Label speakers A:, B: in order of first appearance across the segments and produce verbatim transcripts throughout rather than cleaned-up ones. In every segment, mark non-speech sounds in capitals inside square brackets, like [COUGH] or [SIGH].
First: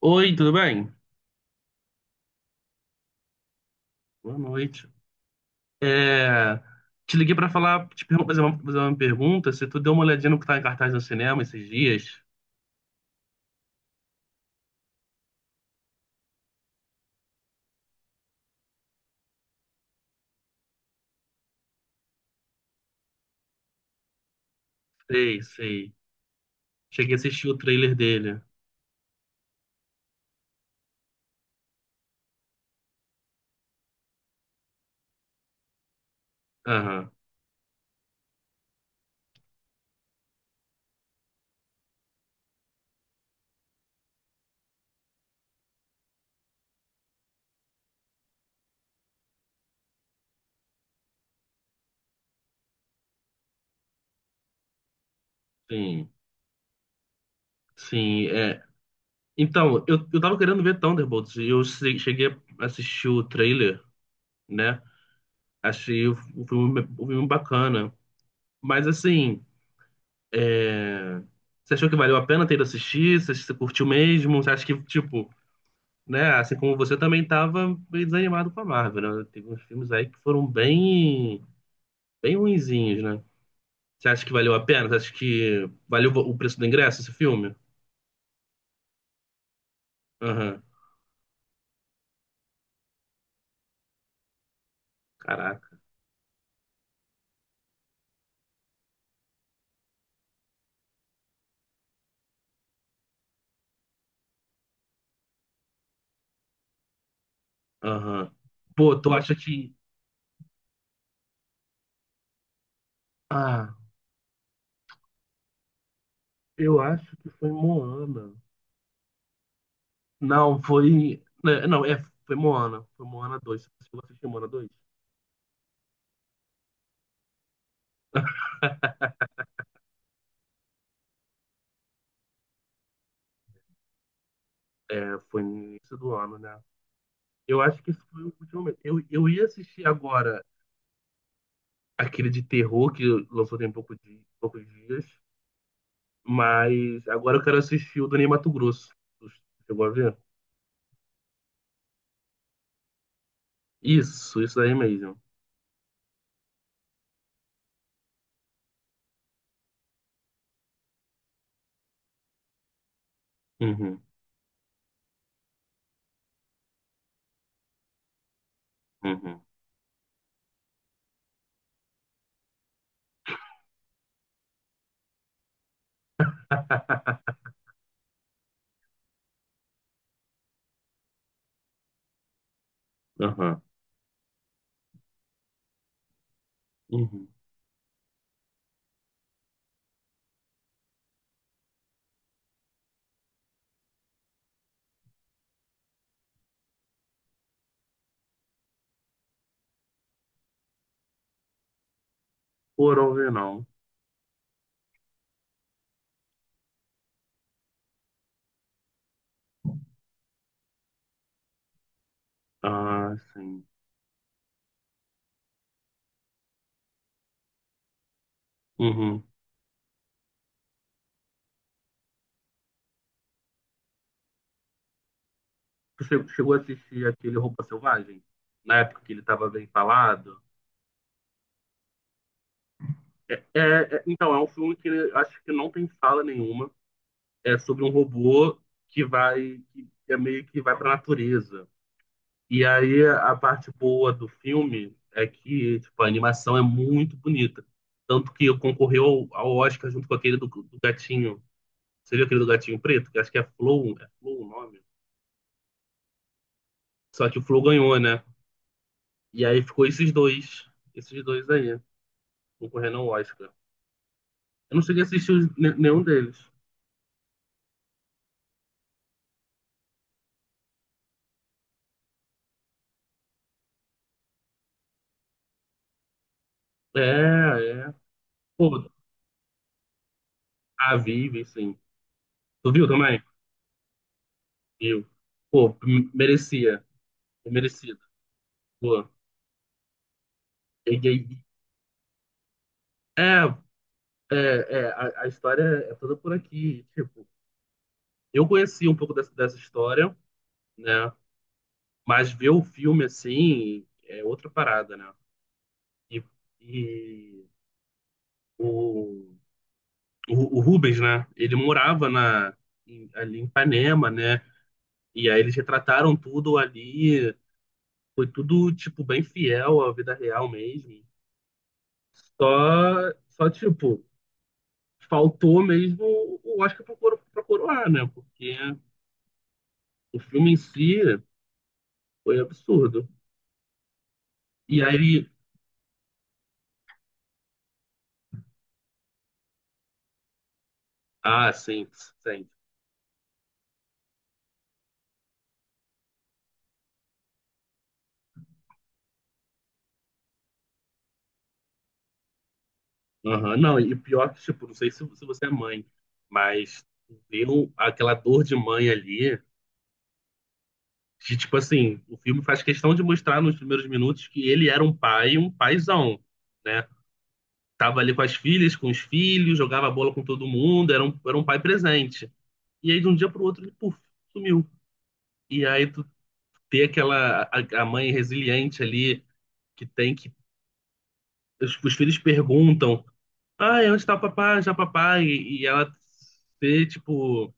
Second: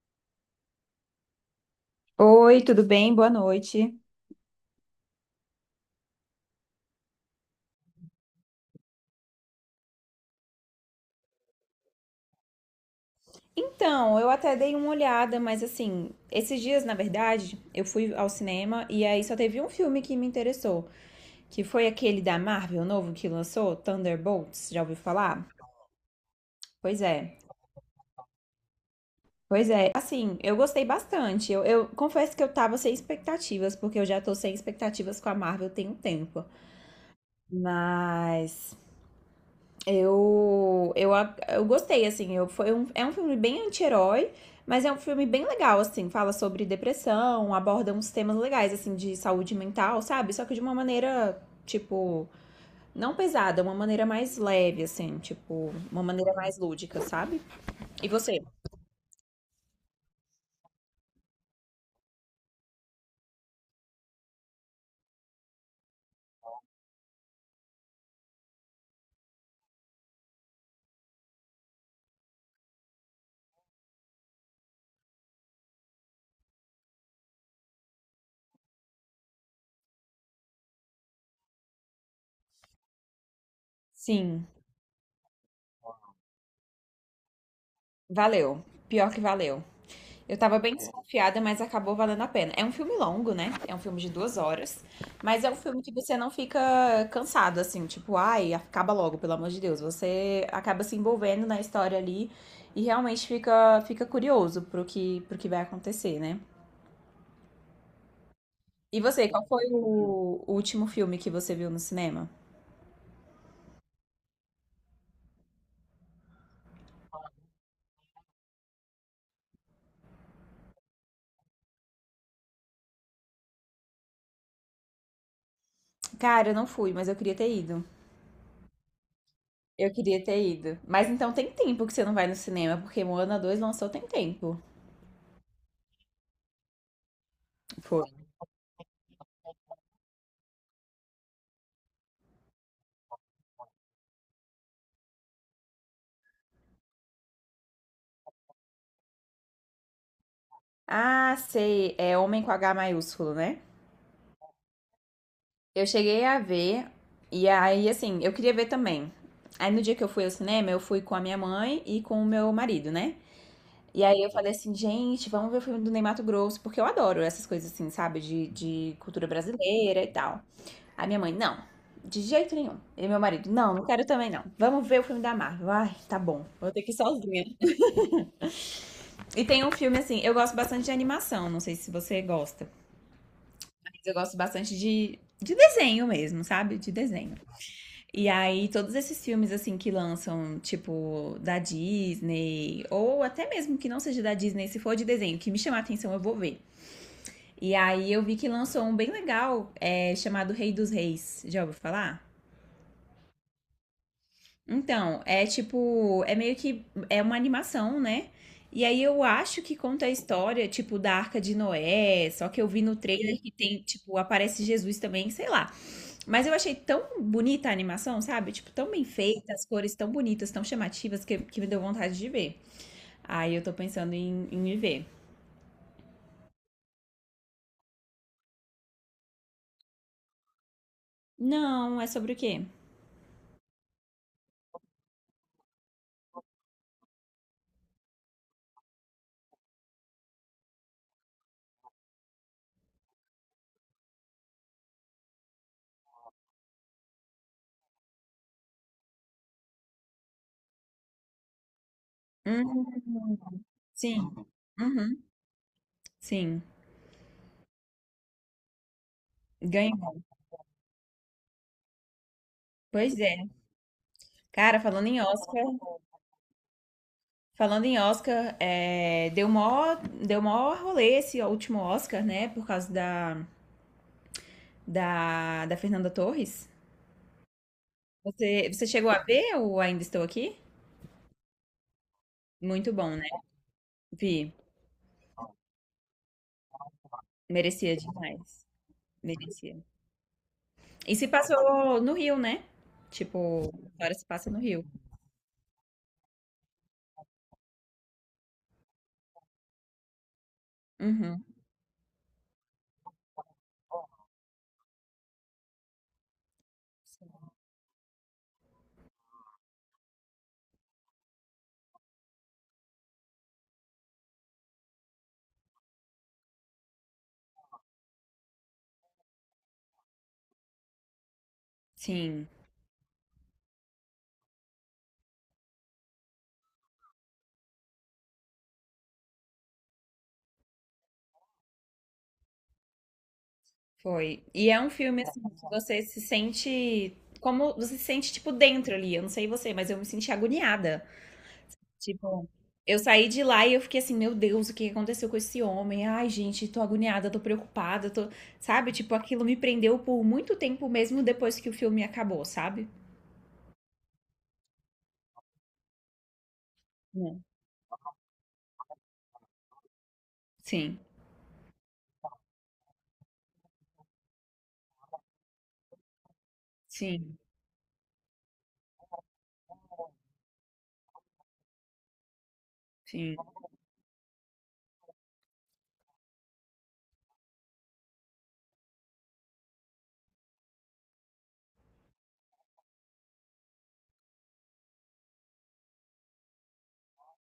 A: Oi, tudo bem?
B: Oi, tudo bem? Boa noite.
A: Boa noite. É, Te liguei para falar, te pergun- fazer uma, fazer uma pergunta, se tu deu uma olhadinha no que tá em cartaz no cinema esses dias.
B: Então, eu até dei uma olhada, mas assim, esses dias, na verdade, eu fui ao cinema e aí só teve um filme que me interessou, que foi aquele da Marvel novo que lançou, Thunderbolts, já ouviu
A: Sei,
B: falar?
A: sei.
B: Pois
A: Cheguei a
B: é.
A: assistir o trailer dele.
B: Pois é, assim, eu gostei bastante. Eu, eu confesso que eu tava sem expectativas, porque eu já tô sem expectativas com a Marvel tem um tempo.
A: Aham,
B: Mas Eu, eu, eu gostei, assim. Eu, foi um, é um filme bem anti-herói, mas é um filme bem legal, assim. Fala sobre depressão, aborda uns temas legais, assim, de saúde mental, sabe? Só que de uma maneira, tipo, não pesada, uma maneira mais leve, assim, tipo, uma
A: sim.
B: maneira mais lúdica, sabe? E
A: Sim,
B: você?
A: é. Então, eu, eu tava querendo ver Thunderbolts e eu se- cheguei a assistir o trailer, né? Achei o, o filme, o filme bacana. Mas assim, é, você achou que valeu a pena ter ido assistir? Você, você curtiu mesmo? Você acha que, tipo, né? Assim como você também estava meio desanimado com a Marvel, né? Teve uns filmes aí que foram bem, bem ruinzinhos, né? Você acha que
B: Sim,
A: valeu a pena? Você acha que valeu o preço do ingresso esse filme?
B: valeu. Pior que valeu. Eu tava
A: Aham,
B: bem desconfiada, mas acabou valendo a pena. É um filme longo, né? É um filme de duas horas. Mas é um
A: caraca.
B: filme que você não fica cansado, assim, tipo, ai, acaba logo, pelo amor de Deus. Você acaba se envolvendo na história ali e realmente fica, fica curioso pro que, pro que vai acontecer, né?
A: Aham. Pô,
B: E
A: tu
B: você,
A: acha
B: qual foi
A: que.
B: o o último filme que você viu no cinema?
A: Ah, eu acho que foi Moana. Não, foi. Né, não, é, foi Moana. Foi Moana dois. Você chegou a assistir Moana dois?
B: Cara, eu não fui, mas eu queria ter ido. Eu queria ter ido. Mas então tem tempo que você não vai no cinema, porque Moana dois lançou tem tempo.
A: É, foi no início do ano, né? Eu acho que isso
B: Foi.
A: foi o último momento. Eu, eu ia assistir agora aquele de terror que lançou tem pouco de, poucos dias. Mas agora eu quero assistir o do Ney Matogrosso. Tu chegou a ver?
B: Ah, sei. É Homem com H maiúsculo, né?
A: Isso, isso aí mesmo.
B: Eu cheguei a ver, e aí, assim, eu queria ver também. Aí no dia que eu fui ao cinema, eu fui com a minha mãe e com o meu marido, né?
A: Uhum,
B: E aí eu falei assim, gente, vamos ver o filme do Ney Matogrosso, porque eu adoro essas coisas assim, sabe? De, de cultura
A: uhum.
B: brasileira e tal. A minha mãe, não, de jeito nenhum. E meu marido, não, não quero também não. Vamos ver o filme da Marvel. Ai, tá bom, vou ter que ir
A: [LAUGHS]
B: sozinha. E tem um filme assim, eu gosto bastante de animação, não sei se você gosta.
A: Aham,
B: Eu gosto bastante de, de desenho mesmo, sabe? De
A: uhum.
B: desenho. E aí, todos esses filmes, assim, que lançam, tipo, da Disney, ou até mesmo que não seja da Disney, se for de desenho, que me chamar a atenção, eu vou ver. E aí, eu vi que lançou um bem legal, é, chamado Rei dos Reis. Já ouviu falar?
A: Foram ver, não.
B: Então, é tipo, é meio que, é uma animação, né? E aí eu acho que conta a história, tipo, da Arca de Noé, só que eu vi no
A: Ah,
B: trailer que
A: sim.
B: tem, tipo, aparece Jesus também, sei lá. Mas eu achei tão bonita a animação, sabe? Tipo, tão bem
A: Uhum.
B: feita, as cores tão bonitas, tão chamativas, que, que me deu vontade de ver. Aí eu tô pensando em, em ir ver.
A: Tu che- chegou a assistir aquele Roupa Selvagem? Na época que ele tava bem falado?
B: Não, é sobre o quê?
A: É, é, então, é um filme que acho que não tem fala nenhuma. É sobre um robô que vai, que é meio que vai pra natureza. E aí a parte boa do filme é que tipo, a animação é muito bonita. Tanto que concorreu ao, ao Oscar junto com aquele do, do gatinho. Você viu aquele do gatinho
B: Uhum,
A: preto? Que acho que é Flow, é
B: sim.
A: Flow o nome.
B: Uhum, sim.
A: Só que o Flow ganhou, né? E aí ficou esses
B: Ganhou.
A: dois, esses dois aí, concorrendo ao
B: Pois é.
A: Oscar. Eu
B: Cara,
A: não cheguei a
B: falando em
A: assistir os-
B: Oscar,
A: ne- nenhum deles.
B: falando em Oscar, é, deu mó, deu mó rolê esse último Oscar, né? Por causa da, da, da Fernanda Torres.
A: É, é.
B: Você, você
A: Pô,
B: chegou a ver ou ainda estou aqui?
A: a Vive, sim. Tu viu
B: Muito bom,
A: também?
B: né? Vi.
A: Viu. Pô, m- merecia. É
B: Merecia
A: merecido.
B: demais.
A: Pô.
B: Merecia.
A: E, e,
B: E se passou no Rio, né?
A: é,
B: Tipo, agora se
A: É,
B: passa no Rio.
A: é, a, a história é toda por aqui. Tipo, eu conheci um pouco dessa, dessa história, né?
B: Uhum.
A: Mas ver o filme assim é outra parada, né? E, e o, o, o Rubens, né? Ele morava na, em- ali em Ipanema, né? E aí eles retrataram tudo ali. Foi tudo, tipo, bem fiel à vida real mesmo.
B: Sim,
A: Só, só tipo, faltou mesmo o Oscar pra coro- pra coroar, né? Porque o filme em si. Foi absurdo.
B: foi. E é
A: E
B: um filme
A: aí,
B: assim que você se sente como você se sente tipo dentro ali. Eu não sei você, mas eu me senti agoniada.
A: ah, sim, sim.
B: Tipo, eu saí de lá e eu fiquei assim, meu Deus, o que aconteceu com esse homem? Ai, gente, tô agoniada, tô preocupada, tô, sabe? Tipo, aquilo me prendeu por muito tempo mesmo depois que o filme acabou, sabe?
A: Aham, não, e pior que, tipo, não sei se, se você é mãe, mas
B: Né?
A: viu aquela dor de mãe ali,
B: Sim,
A: que, tipo assim, o filme faz questão de mostrar nos primeiros minutos que ele era um pai, um paizão, né?
B: sim,
A: Tava ali com as filhas, com os filhos, jogava bola com todo mundo, era um, era um pai presente. E aí, de um dia
B: sim,
A: pro outro, ele, puf, sumiu. E aí, tu ter aquela, a, a mãe resiliente ali, que tem que, os os filhos perguntam, ah, é onde está o papai? Já papai. E, e ela ser, tipo,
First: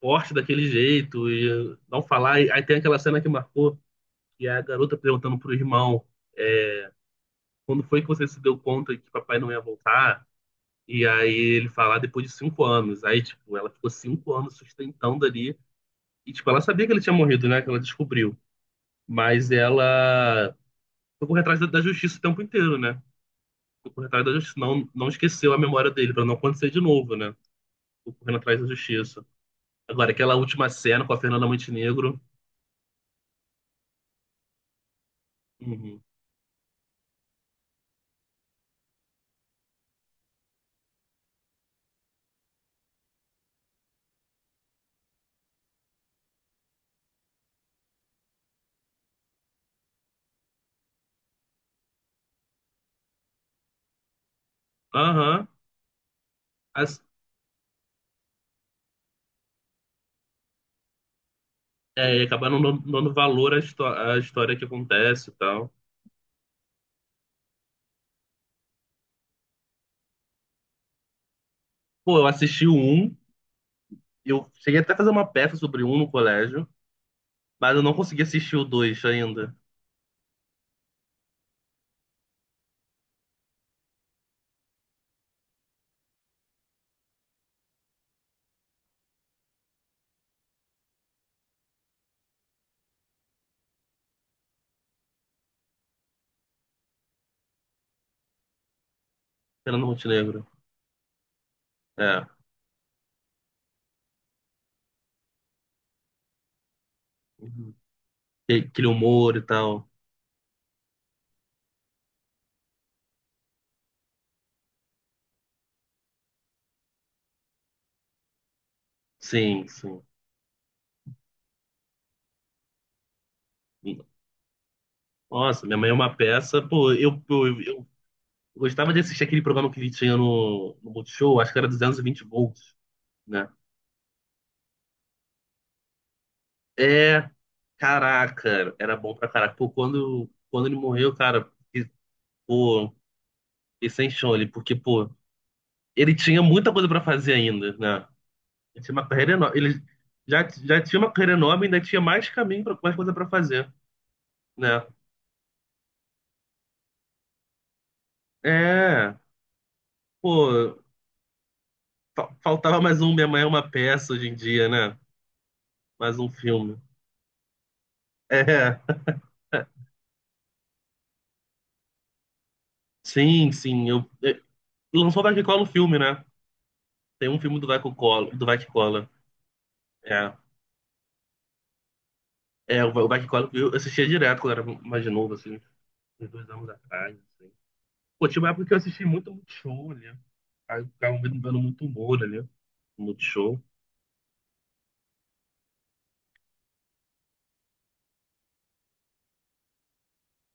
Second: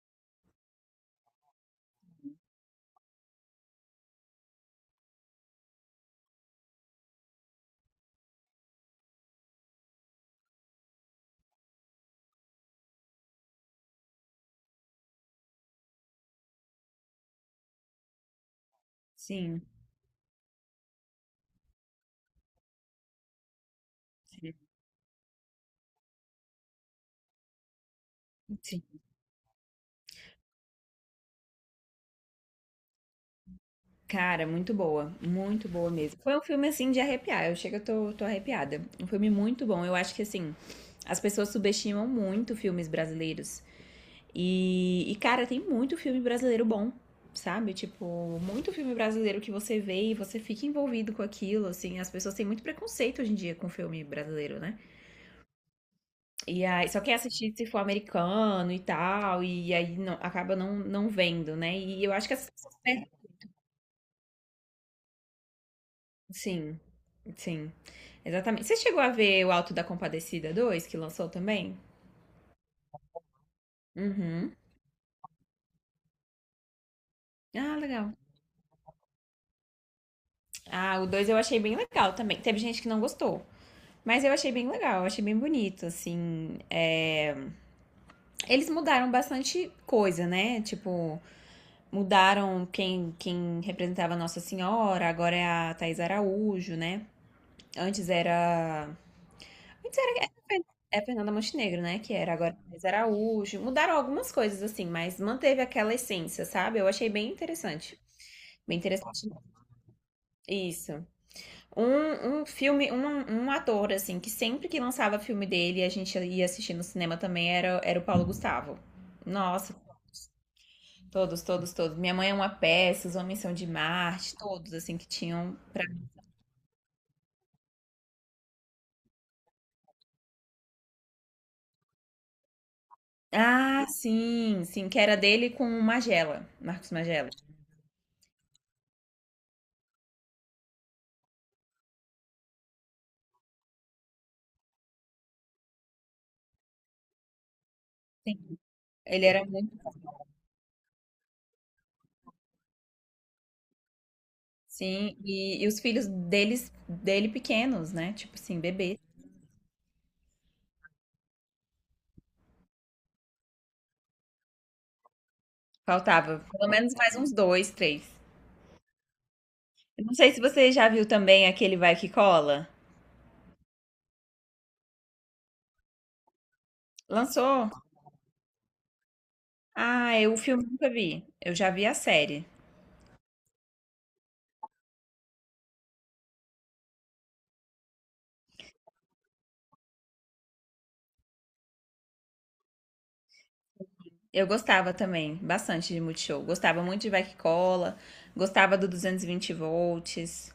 A: forte daquele jeito e não falar. E, aí tem aquela cena que marcou, que é a garota perguntando pro irmão, quando foi que você se deu conta que papai não ia voltar? E aí ele fala, "Ah, depois de cinco anos." Aí, tipo, ela ficou cinco anos sustentando ali. E, tipo, ela sabia que ele tinha morrido, né? Que ela descobriu. Mas
B: sim,
A: ela foi correr atrás da, da justiça o tempo inteiro, né? Foi correr atrás da
B: sim,
A: justiça. Não, não esqueceu a memória dele, pra não acontecer de novo, né? Ficou correndo atrás da
B: sim.
A: justiça. Agora, aquela última cena com a Fernanda Montenegro.
B: Cara, muito boa, muito boa
A: Uhum.
B: mesmo. Foi um filme assim de arrepiar. Eu chego, eu tô, tô arrepiada. Um filme muito bom. Eu acho que assim, as pessoas subestimam muito filmes brasileiros. E, e cara, tem muito filme brasileiro bom, sabe? Tipo, muito filme brasileiro que você vê e você fica envolvido com aquilo, assim. As pessoas têm muito preconceito hoje em dia com filme brasileiro, né?
A: Aham.
B: E aí,
A: As-
B: só quer assistir se for americano e tal, e aí não, acaba não, não vendo, né? E eu
A: É, e
B: acho que essas
A: acabar não
B: pessoas.
A: dando dando valor à, histó- à história que acontece e tal.
B: Sim, sim. Exatamente. Você chegou a ver o Alto da Compadecida dois que lançou também?
A: Pô, eu assisti o um. Eu
B: Uhum.
A: cheguei até a fazer uma peça sobre um no colégio. Mas
B: Ah,
A: eu não
B: legal.
A: consegui assistir o dois ainda.
B: Ah, o dois eu achei bem legal também. Teve gente que não gostou. Mas eu achei bem legal, eu achei bem bonito, assim. é, Eles mudaram bastante coisa, né? Tipo, mudaram quem, quem representava Nossa Senhora, agora é a Thais Araújo, né? Antes era
A: Fernanda
B: Antes era era
A: Montenegro.
B: Fer- é Fernanda Montenegro, né? Que
A: É.
B: era agora Thais Araújo. Mudaram algumas coisas, assim, mas manteve aquela essência, sabe? Eu achei bem
A: Uhum.
B: interessante.
A: E-
B: Bem
A: aquele
B: interessante.
A: humor e tal.
B: Isso. Um, um filme, um, um ator, assim, que sempre que lançava filme dele, a gente ia assistir no cinema também, era, era o Paulo Gustavo.
A: Sim,
B: Nossa,
A: sim.
B: todos, todos, todos. Minha Mãe é uma Peça, Os Homens São de Marte, todos, assim, que tinham
A: Nossa, minha
B: pra.
A: mãe é uma peça. Pô, eu, eu, eu eu gostava de assistir aquele programa que ele tinha no, no Multishow. Acho que era duzentos e vinte volts. Né?
B: Ah, sim, sim, que era dele com o Magela, Marcos
A: É,
B: Magela.
A: caraca, era bom pra caraca. Pô, quando, quando ele morreu, cara, e, pô, e sem chão ele, porque, pô, ele tinha muita coisa pra fazer ainda, né?
B: Sim.
A: Ele tinha uma
B: Ele
A: carreira
B: era
A: enorme.
B: muito.
A: Ele já, já tinha uma carreira enorme, ainda tinha mais caminho, pra, mais coisa pra fazer, né?
B: Sim, e e os filhos deles dele pequenos, né, tipo assim, bebê.
A: É, pô, fa- faltava mais um Minha Mãe é uma Peça hoje em dia, né? Mais um
B: Faltava pelo
A: filme.
B: menos mais uns dois três.
A: É,
B: Eu não sei se você já viu também aquele Vai Que Cola.
A: [LAUGHS] sim, sim. Eu, eu, lançou o Dark Cola o filme, né? Tem um filme do
B: Lançou?
A: Dark Cola, do Dark Cola.
B: Ah,
A: É.
B: eu o filme nunca vi. Eu já vi a série.
A: É, o, o Bike eu assistia direto quando eu era mais novo, assim, uns dois anos atrás, assim. Pô, tinha uma época que eu assisti muito Multishow ali. Aí eu ficava vendo vendo muito humor ali. Multishow.
B: Eu gostava também bastante de Multishow. Gostava muito de Vai Que Cola, gostava do duzentos e vinte volts.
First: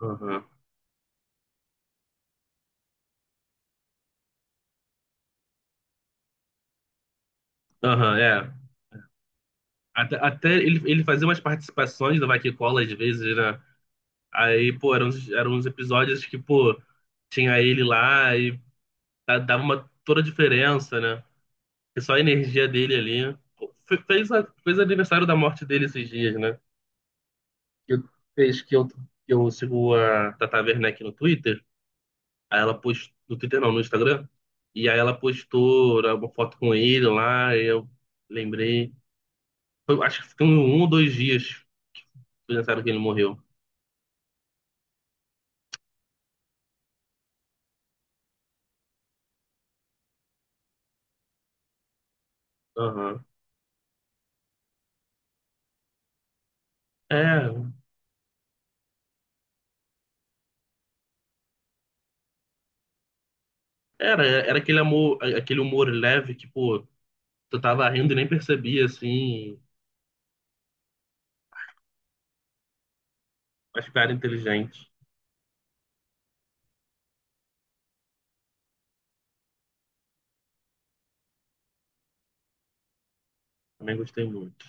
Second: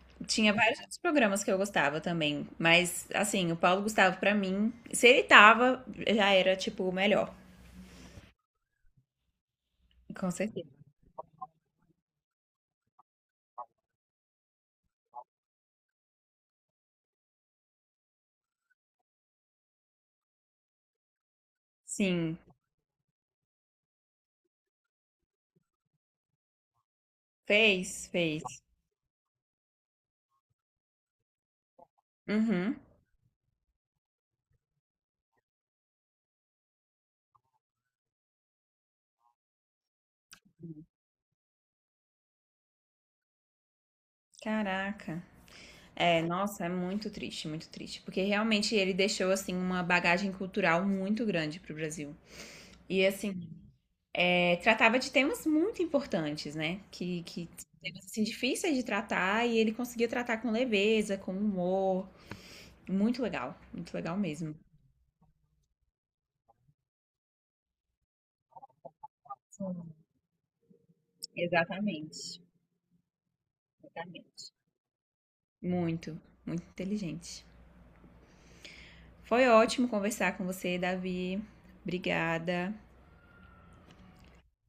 A: Aham.
B: Tinha vários outros programas que eu gostava também, mas assim, o Paulo Gustavo pra mim, se ele tava, já era tipo o melhor,
A: Aham, é. Até,
B: com
A: até
B: certeza.
A: ele, ele fazia umas participações do Vai Que Cola às vezes, né? Aí, pô, eram, uns- eram uns episódios que, pô, tinha ele lá e da- dava uma toda a diferença, né? E só a
B: Sim,
A: energia dele ali. Pô, fe- Fez, a- fez aniversário da morte dele esses dias, né? Que
B: fez, fez.
A: fez que eu, que eu sigo a Tata Werneck no Twitter. Aí
B: Uhum.
A: ela postou, no Twitter não, no Instagram. E aí ela postou né, uma foto com ele lá, e eu lembrei. Foi- acho que ficou um ou dois dias que pensaram que ele morreu.
B: Caraca. É, nossa, é muito triste, muito triste, porque realmente ele deixou assim uma bagagem cultural muito grande para o Brasil. E
A: Aham.
B: assim, é, tratava de temas muito importantes, né? Que, que
A: É,
B: temas assim, difíceis de tratar e ele conseguia tratar com leveza, com humor. Muito legal, muito legal
A: era,
B: mesmo.
A: era aquele amor, aquele humor leve que, pô, tu tava rindo e nem percebia, assim,
B: Sim. Exatamente,
A: mas cara
B: exatamente.
A: inteligente.
B: Muito, muito inteligente. Foi ótimo conversar com você, Davi. Obrigada.
A: Também gostei muito.